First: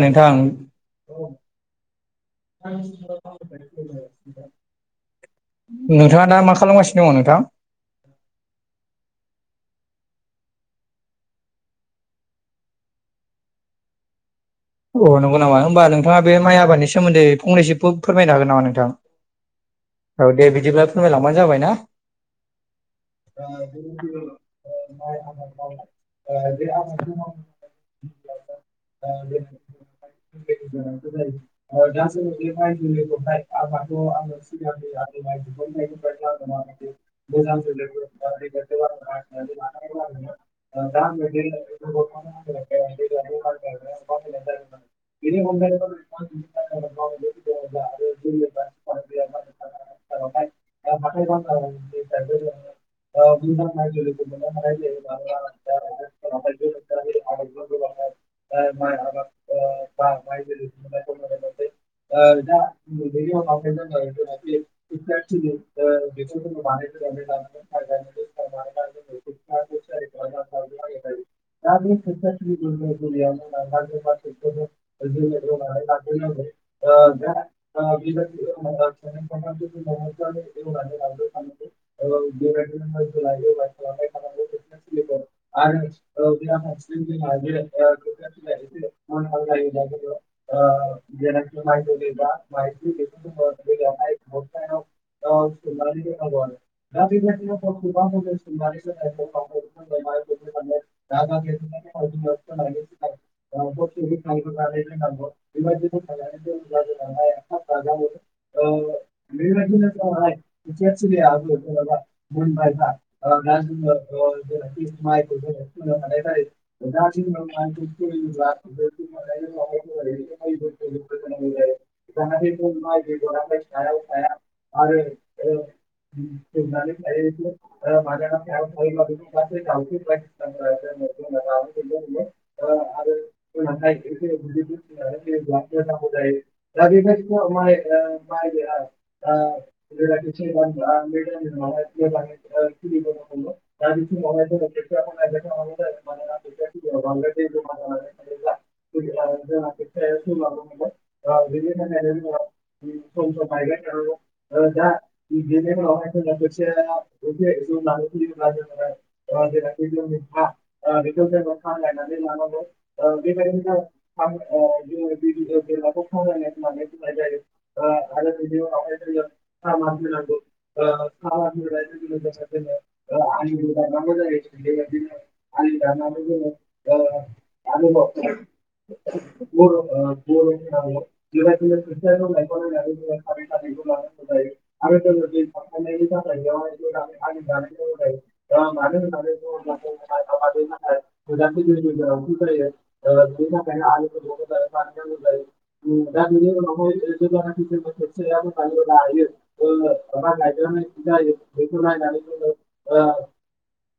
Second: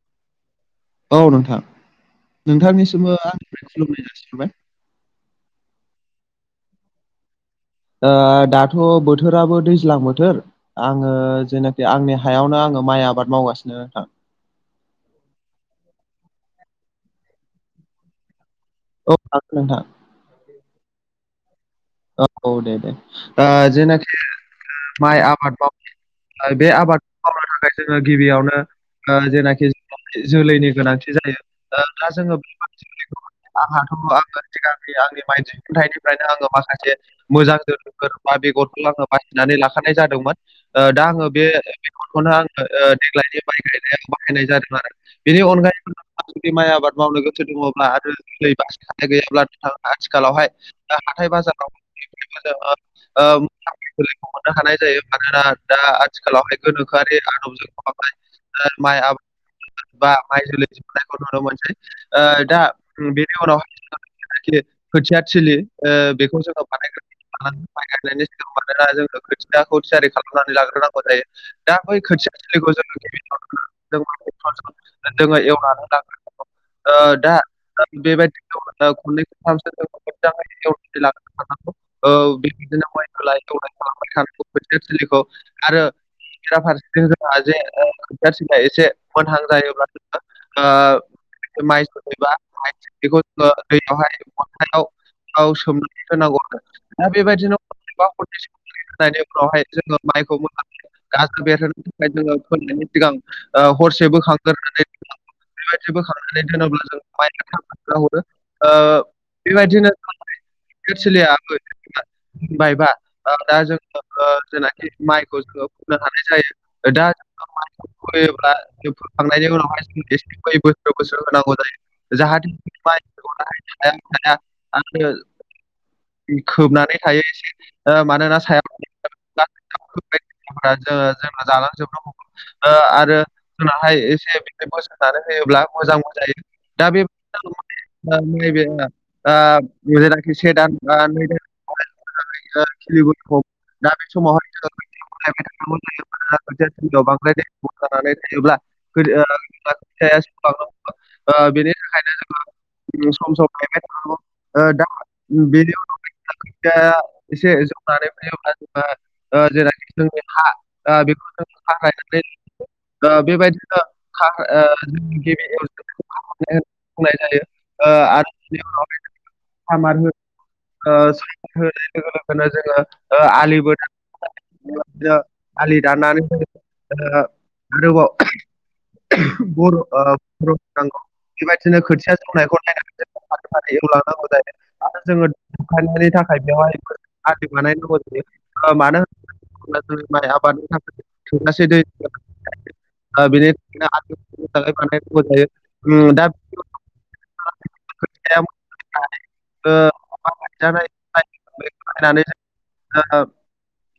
नोंथां औ नोंथां नोंथांनिसिमबो आंनिफ्राय खुलुमनाय जासिहबाय नोंथाङा दा मा खालामगासिनो दङ नोंथां ओ दाथ बोथोराबो दैज्लां बोथोर आङो जेनाखि आंनि हायावनो आङो माइ आबाद मावगासिनो नोंथां अ नंगौ नामा होनोमबा नोंथाङा बे माइ आबादनि सोमोन्दै फंनैसो फो फोरमायनो हागोन नामा नोंथां औ हागोन नोंथां औ दे बिदिब्ला फोरमायलांबानो जाबायना औ दे दे जेनाखि माइ आबाद मावनो बे आबादखौ मावनो थाखाय जोङो गिबियावनो ओ जेनाखि जोलैनि गोनांथि जायो दा जोङो बे जोलैखौ आंहाथ आङो सिगांनि आंनि माइ दिखुथायनिफ्रायनो आङो माखासे जे मोजां जोलैफोर बा बेगरखौ आङो बासिनानै लाखानाय जादोंमोन दा आङो बे बेखौनो आङो ओ देग्लायनि माइ गायनायाव बाहायनाय जादों आरो बेनि अनगायैबो जुदि माइ आबाद मावनो गोसो दङब्ला आरो दै बासि गैयाब्ला आथिखालावहाय हाथाय बाजाराव ओ जोलैखौ मोननो हानाय जायो मानोना [unintelligible] दा आथिखालावहाय गोनोखोआरि आदबजों [unintelligible] दा माइ आबाद बा माइ जोलै जोबनायखौ नुनो मोनसै ओ दा बेनि उनावहाय जाखिनि खोथिया थोलि ओ बेखौ जों [unintelligible] खोथियाखौ थियारि खालामनानै लाग्रोनांगौ जायो दा बै खोथिया थिलिखौ जों [unintelligible] [unintelligible] जोंङो एवनानै लाग्रोनांगौ ओ दा ओ बेबायदि दा खनथाम खननै खथामसो [unintelligible] खनथामसो [unintelligible] मोजाङै एवनानै लाग्रो खानांगौ ओ बेबायदिनो हाल एवला एवलाय खालामबाय थानांगौ खोथिया थिलिखौ आरो ओ बेरा फारसेथिं जोंहा जे ओ खोथिया थिलिया एसे मोनहां जायोब्ला जोङो ओ जेनाखि ओ माइ माइखौ जोलै बा एबा माइज्लि जोङो दैयावहाय [unintelligible] [unintelligible] औ सोमनानै दोनो दोननांगौ आरो दा बेबायदिनो हरनै एबा [unintelligible] जोङो माइखौ बोखांनानैहाय गाजा बेरहोनो थाखाय जोङो फोनायनि सिगां ओ हर से बोखांग्रोनानै [unintelligible] ओ बेबायदि [unintelligible] [unintelligible] बायबा दा जोङो ओ जेनाखि माइखौ जोङो फोनो हानाय जायो दा जोङो माइ फैयोब्ला [unintelligible] आरो फोखांनायनिहाय जोङो एसे बै बोखोबोसो गोसो होनांगौ जायो। जाहाथे जों माइ बेगराहाय सायाव थाया आरो [unintelligible] खोबनानै थायो एसे ओ ओ मानोना सायाव [unintelligible] [unintelligible] जोङो जेब्ला जालांजोहमो ओ आरो जोंनाहाय एसे बि मोसौ जानो होयोब्ला मोजांबो जायो दा बे बेबायदिनो माइ [unintelligible] ओ दा नैबे माइया ओ ओ जेनाखि मैदेराखि से दान सैबान बा बे नै दान दानजोंहाय मोजाङै ओ [unintelligible] खिलिबोनो हमो दा बे समावहाय जोङो [unintelligible] खोथियाखौ नायबाय थानांगौ जायो मानोना खोथिया थिलियाव बांद्राय दै जमा जानानै थायोब्ला थायोब्ला गोदो ओ [unintelligible] ओ बेनि थाखायनो जोङो [unintelligible] सम सम गायबाय थानांगौ ओ दा बेनि उनाव जेब्ला खोथियाया एसे जौनानै फैयोब्ला जोङो [unintelligible] ओ जेराखि जोंनि हा ओ [unintelligible] ओ बेबायदिनो खा ओ जोंनि [unintelligible] बुंनाय जायो ओ आरो बेनि उनावहाय [unintelligible] सामार हो ओ सामार होनाय लोगो लोगोनो जोङो ओ आलिबो [unintelligible] आलि दाननानै जोङो ओ आरोबाव बर' ओ बर' [unintelligible] बेबायदिनो खोथिया जनायखौ नायनानै जोङो फारि फारि एवलांनांगौ जायो। आरो जोङो [unintelligible] होबथानायनि [unintelligible] थाखाय बेवहाय जायो आलि बानायनांगौ ओ जायो ओ मानो बिनि होनोब्ला थाखायनो जोंनि माइ आबादनि आलि थाखाय थोजासे दै गोजौ गोजौ ओ बेनि बाहायनांगौ थाखायनो आलि जायो मोजाङै बानायनांगौ जायो [unintelligible] उम दा [unintelligible] खोथियाया बोरमानो होनो खोथिया हायो ओ माबा गायनानै ओ जायो बेखौ नायनानै नानै जोङो ओ जोङो [unintelligible]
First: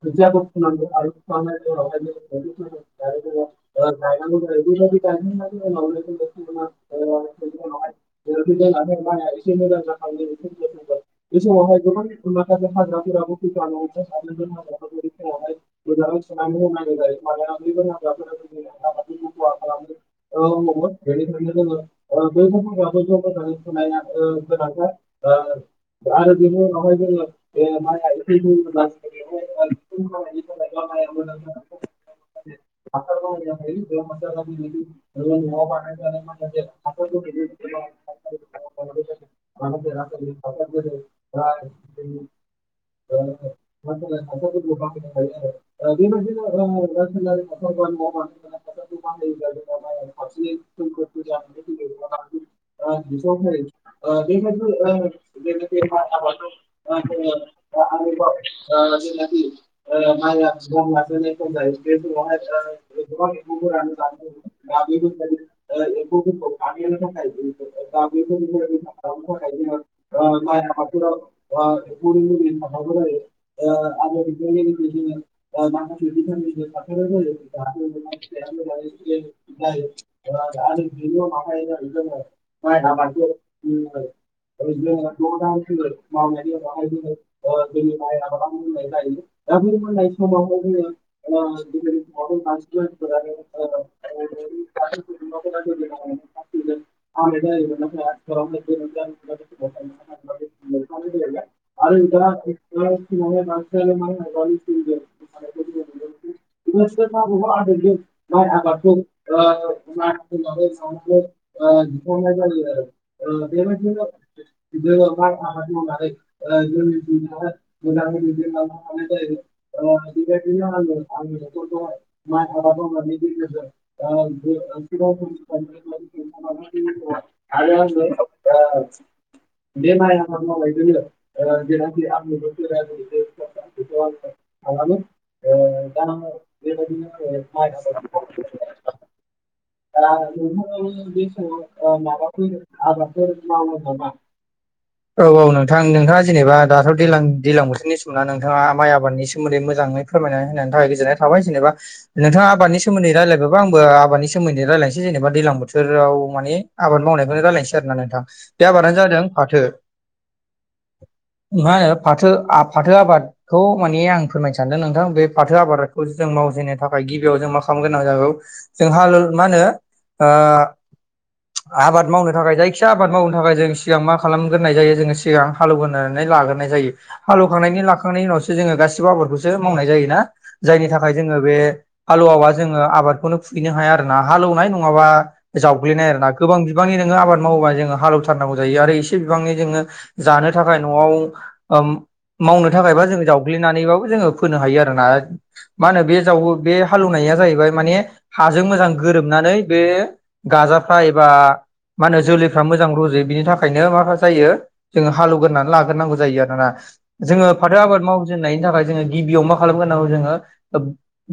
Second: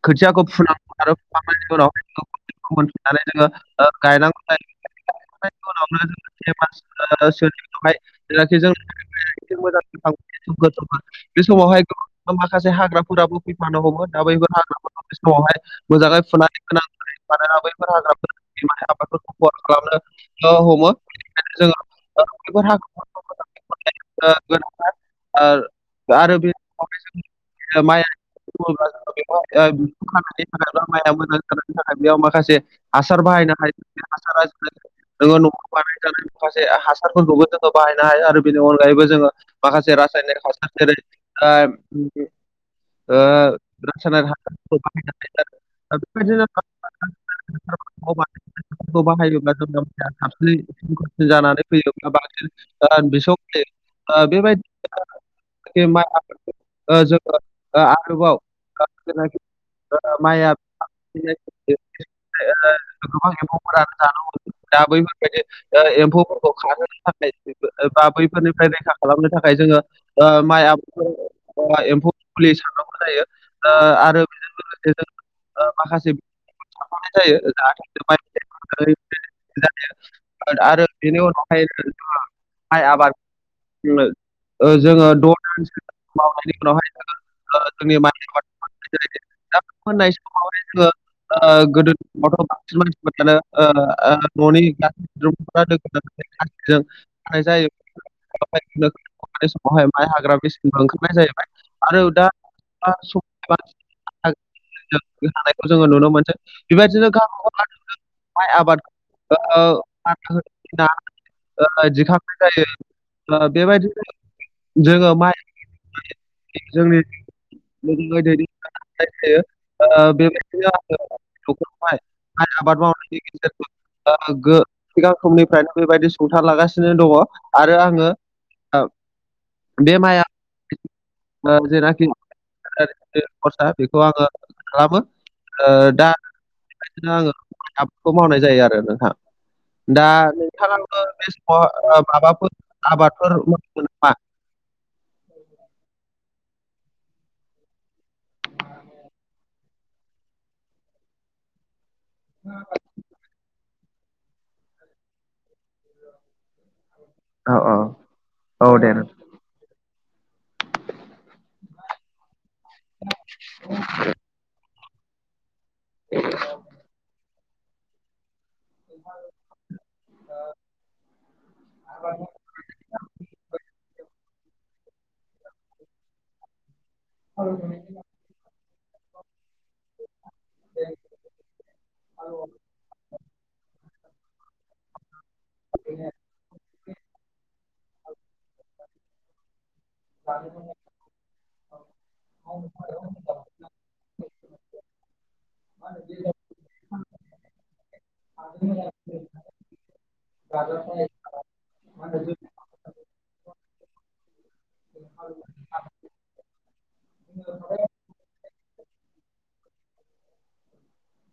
खोथियाखौ फुनांगौ आरो फुखांनायनि उनाव बेखौ [unintelligible] [unintelligible] मोनफिननानै जोङो ओ खारनांगौ गायनांगौ जायो बिबायदि [unintelligible] गायखांनायनि उनावनो जोङो से मास ओ सोनि उनावहाय जेनाखि जों [unintelligible] एसे मोजां जा बिफां सोमखोर [unintelligible] सोमखोर बे समावहाय गोबां माखासे हाग्राफोराबो फैफानो हमो दा बैफोर [unintelligible] हाग्राफोरखौ बे समावहाय मोजाङै गोजानाव फुनानै होनांगौ जायो मानोना बैफोर हाग्राफोर माइ [unintelligible] आबादफोरखौ खहा खालामनो ओ हमो बेनिखायनो बेनिखायनो जोङो ओ [unintelligible] बैफोर हाग्राफोरखौ गोदान मोजाङै फुनानै ओ गोनांथार ओ ओ आरो बे बेनि उनावहाय जोङो माइ बे बुङोब्ला जों बेवहाय [unintelligible] [unintelligible] दा बेयाव माखासे हासार बाहायनो हायो [unintelligible] न'आव न'खौ बानायजानाय बानायनानै माखासे हासारफोरखौबो जोङो हासारफोरखौ बाहायनो हायो आरो बेनि अनगायैबो माखासे जोङो माखा रासायनिक रासायनारिनिक हासार जेरै ओ जेरै [unintelligible] ओ रासायनारि रासायनारिक हासारफोरखौ बाहायनो हायो आरो ओ बेबायदिनो हासारफोरखौ [unintelligible] हासारफोरखौ [unintelligible] बानायफोरखौ बाहायोब्ला जोंना माइया [unintelligible] साबसिन जानानै फैयो ओ बा बांसिन ओ बिसौ बेथ फैयो ओ बेबायदि नै माइ आबादखौ ओ ओ जोङो ओ आरोबाव बेबायदिनो जायनाखि [unintelligible] माइआ [unintelligible] [unintelligible] गोबां गोबां एम्फौफोरानो एम्फौफोरानो जानो दा बैफोरबायदि ओ एम्फौफोरखौ खारहोनो थाखाय बा बैफोरनिफ्राय रैखा खालामनो थाखाय जोङो [unintelligible] ओ माइ आबादफोराव बा एम्फौ एम्फौनि मुलि फुलि सारनांगौ जायो ओ आरो बेजों जायो लोगोसे जों [unintelligible] माखासे [unintelligible] [unintelligible] बिनि बिफां गायनाय जायो जाहाथे जों माइ फिथाइ आरो बेनि उनावहाय जो जोङो माइ आबादखौ जोङो ओ जोङो द दानसो मावनायनि उनावहाय [unintelligible] ओ जोंनि माइ आबाद मावनाय जायो दा बि मोननाय समाव समावहाय जोङो आ ओ गोदोनि समावथ' बांसिन मानसिफोरानो ओ ओ न'नि गासै सुबुंफोरा लोगो नांनानै गोदोनि खासिजों [unintelligible] हानाय [unintelligible] बे समावहाय माइ हाग्रा बेसनखौ ओंखारनाय जाहैबाय आरो दा [unintelligible] बे लानायखौ जोङो नुनो [unintelligible] मोनसै। बेबायदिनो गावबा गाव माइ आबादखौ ओ मारा होना ओ दुंखावनाय जायो आरो ओ बेबायदिनो जोङो माइ आबाद मावनानै ओ जों जोंनि जिउखौ हाय मोजाङै दैदेन लांनो हानाय जायो। ओ आङो आंनि [unintelligible] फोरखौ जोङो माइ आबाद मावनायनि गेजेरजों ओ [unintelligible] गो [unintelligible] सिगां समनिफ्रायनो बेबायदि सुंथालागासिनो दङ आरो आङो ओ बे आबाद ओ मावनायजोंनो जेनाखि आबादारि खरसा बेखौ ओ आङो [unintelligible] [unintelligible] ओ खालामो ओ दा जानांबाय बेबायदिनो बिदिनो आङो आरो माइ आबाद आबादखौ मावनाय जायो आरो नोंथां [unintelligible] दा नोंथाङाबो बे समाव माबाफोर आबादफोर मावो नामा? [inaudible] औ औ नोंथां नोंथाङा जेनेबा दाथ' दैलां दैलां बोथोरनि समाव नोंथाङा माइ आबादनि सोमोन्दै मोजाङै फोरमायना होननाय थाखाय गोजोननाय थाबाय जेनेबा नोंथा आबादनि सो सोमोन्दै रायलायबायबा आंबो आबाद सोमोन्दै रायलायसै जेन'बा दैलां बोथोराव माने आबाद मावनायखौनो औ रायजलायनोसै आरो ना नोंथां औ बे दे आबादानो नोंथां जादों फाथो। मा होनो फाथो फाथो आबादखौ माने आं फोरमायनो सानदों नोंथां बे फाथो आबाद जों मावजेननो थाखाय गिबियाव जों मा खालामनो गोनां जागौ जोंहा मा होनो आ आबाद मावनो थाखाय जाय खिया आबाद मावनो थाखाय जों सिगां मा खालामग्रोनाय जायो जोङो सिगां हालेवगोननानै लाग्रोनाय जायो। हालौवखांनायनि लाखांनायनि उनावसो जोङो गासिबो आबादखौसो मावनाय जायो ना। जायनि थाखाय जोङो बे हालौवावा जोङो आबादखौनो खुबहैनो हाया आरोना हालौवनाय नङाबा जावग्लिनाय आरो ना गोबां बिबांनि नोङो आबाद मावोबा जोङो हालेवथारनांगौ जायो आरो एसे बिबांनि जोङो जानो थाखाय न'आव ओम मावनो थाखायबा जोङो जावग्लिनानैबाबो जोङो फोनो हायो आरोना। मा होनो बे जावो बे हालौवनाया जाहैबाय माने हाजों मोजां गोरोबनानै बे गाजाफ्रा एबा मा होनो जोलैफ्रा मोजां रुजायोयो बिनि थाखायनो मा जायो? जोङो हालेवगोरनानै लाग्रोनांगौ जायो आरो ना। जोङो फाथो आबाद मावजेननायनि थाखाय जोङो गिबियाव मा खालामग्रनांगौ जोङो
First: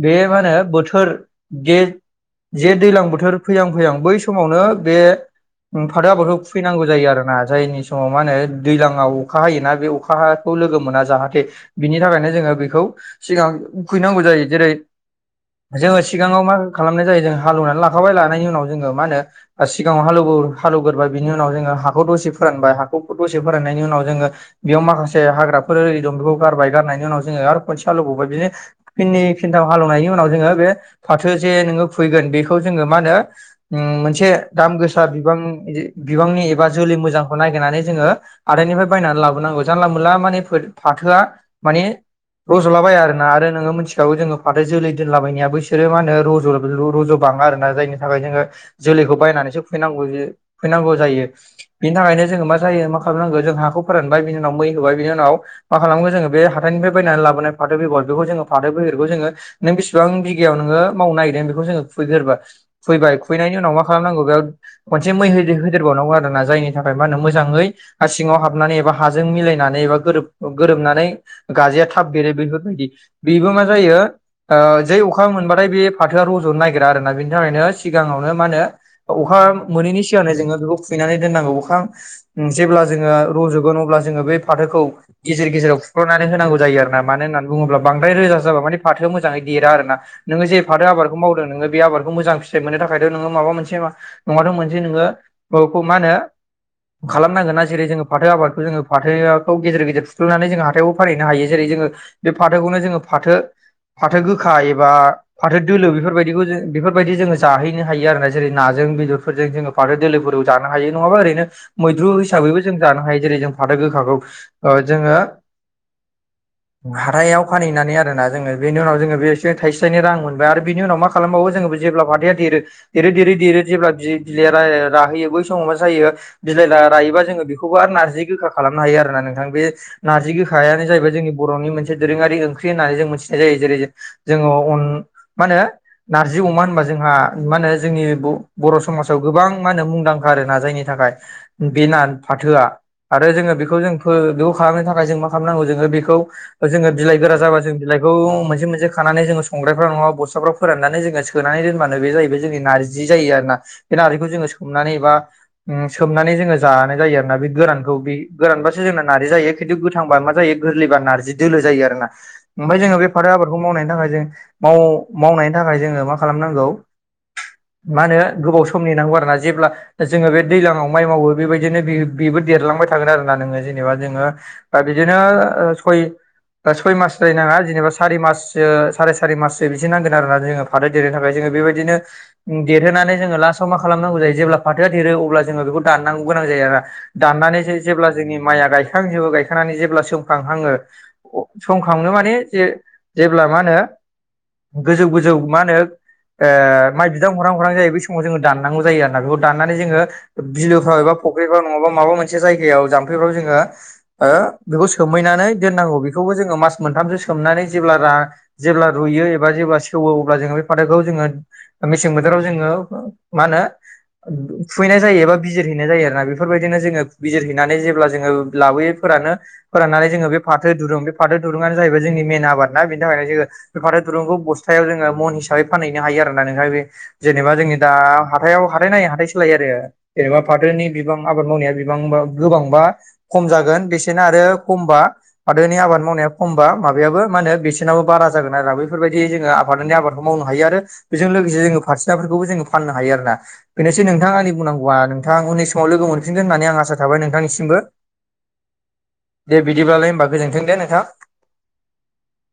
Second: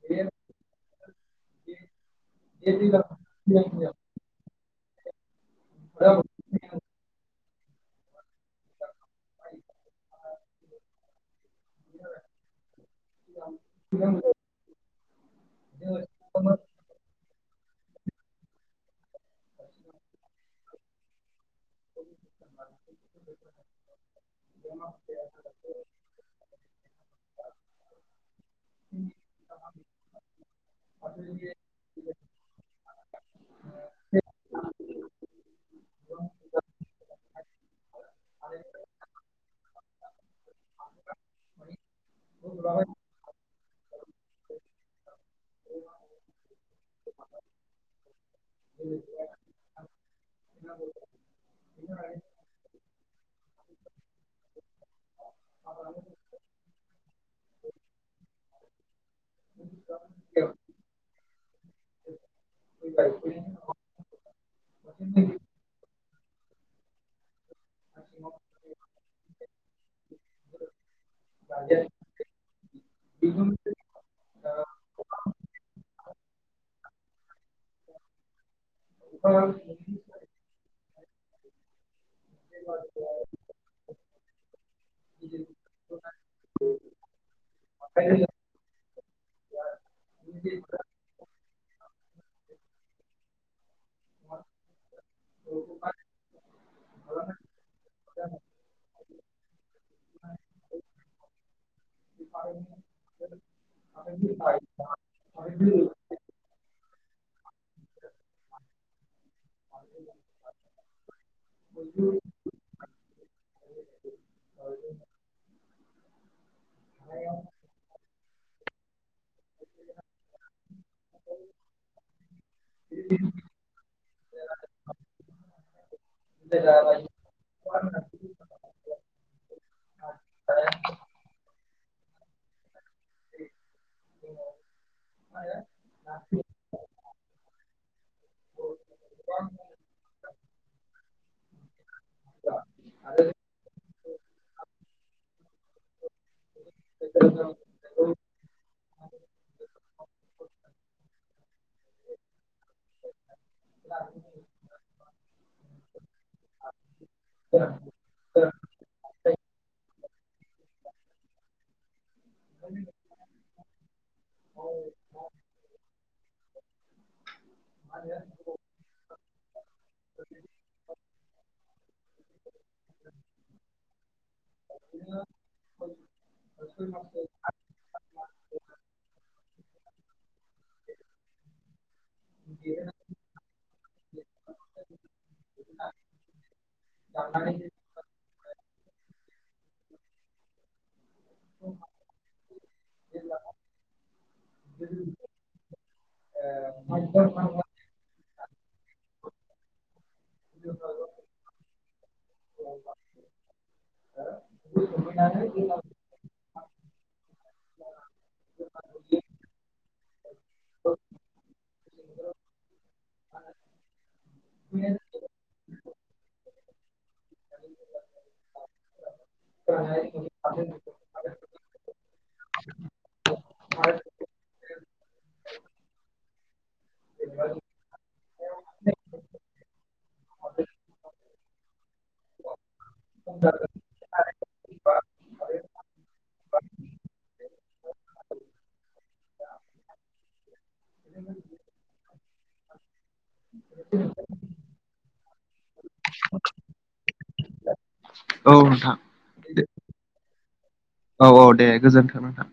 बे मा होनो बोथोर गे जे दैज्लां बोथोर फैहां फैहां बै समावनो बे फाथो आबादखौ खु फैनांगौ जायो आरो ना जायनि समाव मा होनो दैज्लाांाव अखा हायोना बे अखाखौ लोगो मोना जाहाथे। बिनि थाखायनो जोङो बेखौ सिगां खुयैनांगौ जायो जेरै जोङो सिगाङाव मा खालामनाय जायो? जों हालौवनानै लाखाबाय लानायनि उनाव जो मा होनो सिगाङाव हालौव हालौगोरोबबाय बिनि उनाव जोङो हा हाखौ दसे फोरानबाय हाखौ दसे फोराननायनि उनाव जोङो बेयाव माखासे हाग्रा दं बेखौ गारबाय गारनायनि उनाव जोङो आरो फैसा लुबावबाय बिदिनो ओ ओ फिनै फिनथाव हालेनायनि उनाव जोङो बे फाथो जे नोङो खुबैगोन बेखौ जोङो मा होनो। मोनसे दाम गोसा बिबां बिबांनि एबा जोलै मोजांखौ ननायागिरनानै जोङो। हादाइनिफ्राय बायनानै लाबोनांगौ जानला मोनला माने फाथोआ माने ओ रज'ला बाया आरोना आरो नोङो मिथिखागौ जोङो। फाथो जोलै दोनलाबायनाया ब बिसोरो मा होनो रज' रज' बाङा आरोना जायनि थाखाय जोङो। जोलैखौ बायनानैसो फैनांगौ फैनांगौ जायो। बिनि थाखायनो जोङो मा जायो खालामनांगौ जों हाखौ फोरानबाय बि उनाव मै होबाय बिनि उनाव मा खालामो जोङो बे हाथाइनिफ्राय बायनानै लाबोनाय फाथो बेगर बेखौ जोङो। फाथो बेगरखौ जोङो नों बिसिबां बिगायाव नोङो मावनो नागिरदों बेखौ जोङो खुबैगोरबायो। खुयबाय खुयनायनि उनाव मा खालामनांगौ बेयाव खनसे मैहो होदेरबावनांगौ आरो ना जायनिआ थाखाय मा होनो मोजाङै सिङाव हाबनानै एबा हाजों मिलायनानै एबा गोरोबो। गोरोबनानै गाजाया थाबो बेरो बेफोरबायदि बेबो मा जायो ओ जै अखा मोनबाथाय बे फाथोआ रज'नो नागिरा आरोना बिनि थाखायनो सिगाङावनो मा होनो। अखा मोनैनि सिगांनो जोङो बेखौ खुबैनानै दोननांगौ अखा। जेब्ला जोङो रज'गोन अब्ला जोङो बै फाथोखौ। गेजेर गेजेराव फुख्ल'नानै होनांगौ जायो आरोना मानो होननानै बुङोब्ला। बांद्राय रोजा जाबा माने‌ फाथोआ मोजाङै देरा आरोना नोङो जे बादि फाथो आबादखौ मावदों नोङो बे आबादखौ मोजां फिथाइ मोननो थाखायथ' नोङो माबा मोनसे नङाथ' मोनसे नोङो बेखौ मा होनो? खालामनांगोन ना जेरै जोङो फाथो आबादखौ जोङो फाथोखौ गेजेर गेजेर फुख्ल'नानै जों हाथायाव। फरायनो हायो जेरै जोङो बेयो फाथोखौनो जोङो फाथो फाथो गोखा एबा फाथो दोलो बेफोरबादिखौ जो बेफोरो बेफोरबायदि जोङो जाहैनो हायो आरोना जेरै नाजों बेदरफोरजों जोङो फाथो दोलोफोरखौ जानो हायो नङाबा ओरैनो ओ मैद्रु हिसाबैबो जों जानो हायो जेरै जों फाथो गोखाखौ ओ जोङो ओ हा ह्राइायाव फानहैनानै आरोना जोङो बेनि उनाव जोङो बे एसे थाइसे थाइनैां मोनबाय आरो बिनि उनाव मा खा खालामबावो जोङो जेब्ला फाथोआ देरो ओ देरै देरै देरै जेब्ला बि बिलाइया राहैयो बै समाव मा जायो। बिलाइ रायोबा जोङो बेखौबो आरो नारजि गोखाखौ खालामनो हायो आरोना नोंथां बे नारजि गोखायानो जाहैबाय जोंनि बर'नि मोनसे दोरोङारि ओंख्रि होननानै जों मोनो थिनाय जायो जेरै जोङो अन मा होनो नारजि अमा होनबा जोंहा मा होनो जोंनि बर' समाजाव गोबां मा होनो मुंदांखा आरो ना जायनि थाखायो बे नार फाथोआ आरो जोङो बेखौ जों बेखौ खालामनो थाखाय जों मा खालामनांगौ जोङो बेखौओ जोङो बिलाइ गोरा जाबा जों बिलाइ बेखौ मोनसे मोनसे खानानै जोङो संग्रायफ्राव नङा बस्थ्लाफ्राव फोराननानै जोङो सोनानै दोनबानो बे जाहैबाय जोंनि नार्जि जि जायो आरोना। बे नारजिखौ जोङो सोमनानै एबा उम सोमनानै जोङो जानाय जायो आरोना बे गोरानखौ गोरानबासो जोंना नारजि जायो खिन्थु गोथांबा मा जायो गोरलैबा नार्जि दोलो जायो आरोना। ओमफ्राय जोङो बे फाथो आबादखौ मावनायनि थाखाय जों माव मावनायनि थाखाय जोङो मा खालामनांगौ मा होनो गोबावसो सम नेनांगौ आरोना जेब्ला जोङो बे दैज्लाङाव माइ मावो बेबायदिनो बेबो देरलांबाय था थगोन आरोना नोङो जेनेबा जोङो बा बिदिनो सयो बा सय मास जाहिनाङा जेनेबा सारि माससो सारि सारि माससो बिदि नांगोन आरोना जोङो फाथो देरनो थाखाय जोङो बेबादिनो देरहोनानै जोङो लास्टआव मा खालामनांगौ जायो जेब्ला फाथोआ देरो अब्ला जोङो बेखौ दाननांगौ गोनां जायो आरो। दाननानैसो जेब्ला जोंनि माइया गायखांजोबो गायखांनानै जेब्ला सोमखां हाङो अ सोमखाङो माने जेला जेब्ला मा होनो गोजौ गोजौ मा होनो ओ माइ बिदां हरां हरां जायो बे समाव जोङो। दाननागौ आरोना बेखौ दानानै जोङो बिलोफ्राव एबा फख्रिफ्राव नङा माबा मोन से जायगायाव जामफैबाबो जोङो ओ बेखौ सोमहैनानै दोनांगौ मास मोनथामसो सोमनानै जेब्ला रा जेब्ला रुयो एबा से वो अब्ला जोङो बे फाथोखौ जोङो मेसें बोथोराव जोङो मा होनो फुहैनाय जायो एबा बिजिरहैनाय जायो आरोना बेफोरबायदिनो जोङो बिजिर हैनानै जेब्ला जोङो लाबोयो फोरानो फोराननानै जोङो बे फाथो दुरुं फाथो दुरुङानो जाहैबाय जोंनि मेन आबाद ना बेनि थाखायनो जोङो बे फाथो दुरुंखौ बस्थायाव जोङो मन हिसाबै फानहैनो हायो आरोना नोंहा बे जेनेबा जोङो दा हाथायाव हाथाय नायै हाथायसो लायो आरो जेनेबा फाथोनि बिबां आबाद मावनाया बिबां बा गोबांबा खम जागोन बेसेना आरो खमबा फाथोनि आबाद मावनाया खमबा माबायाबो मा होनो बेसेनाबो बारा जागोन आरो बेफोरबायदि जोङो फाथोनि आबादखौ मावनो हायो आरो बेजों लोगोसे जोङो फाथो सिनाफोरखौबो जोङो फाननो हायो आरोना बेनोसै नोंथां आंनि बुंनांगौआ नोंथां उननि समाव लोगो मोनफिनगोन होननानै आं आसा थाबाय नोंथांनिसिमबो औ नोंथां दे बिदिब्लालाय होमबा गोजोनथों दे नों औ औ दे गोजोन्थों नोंथां।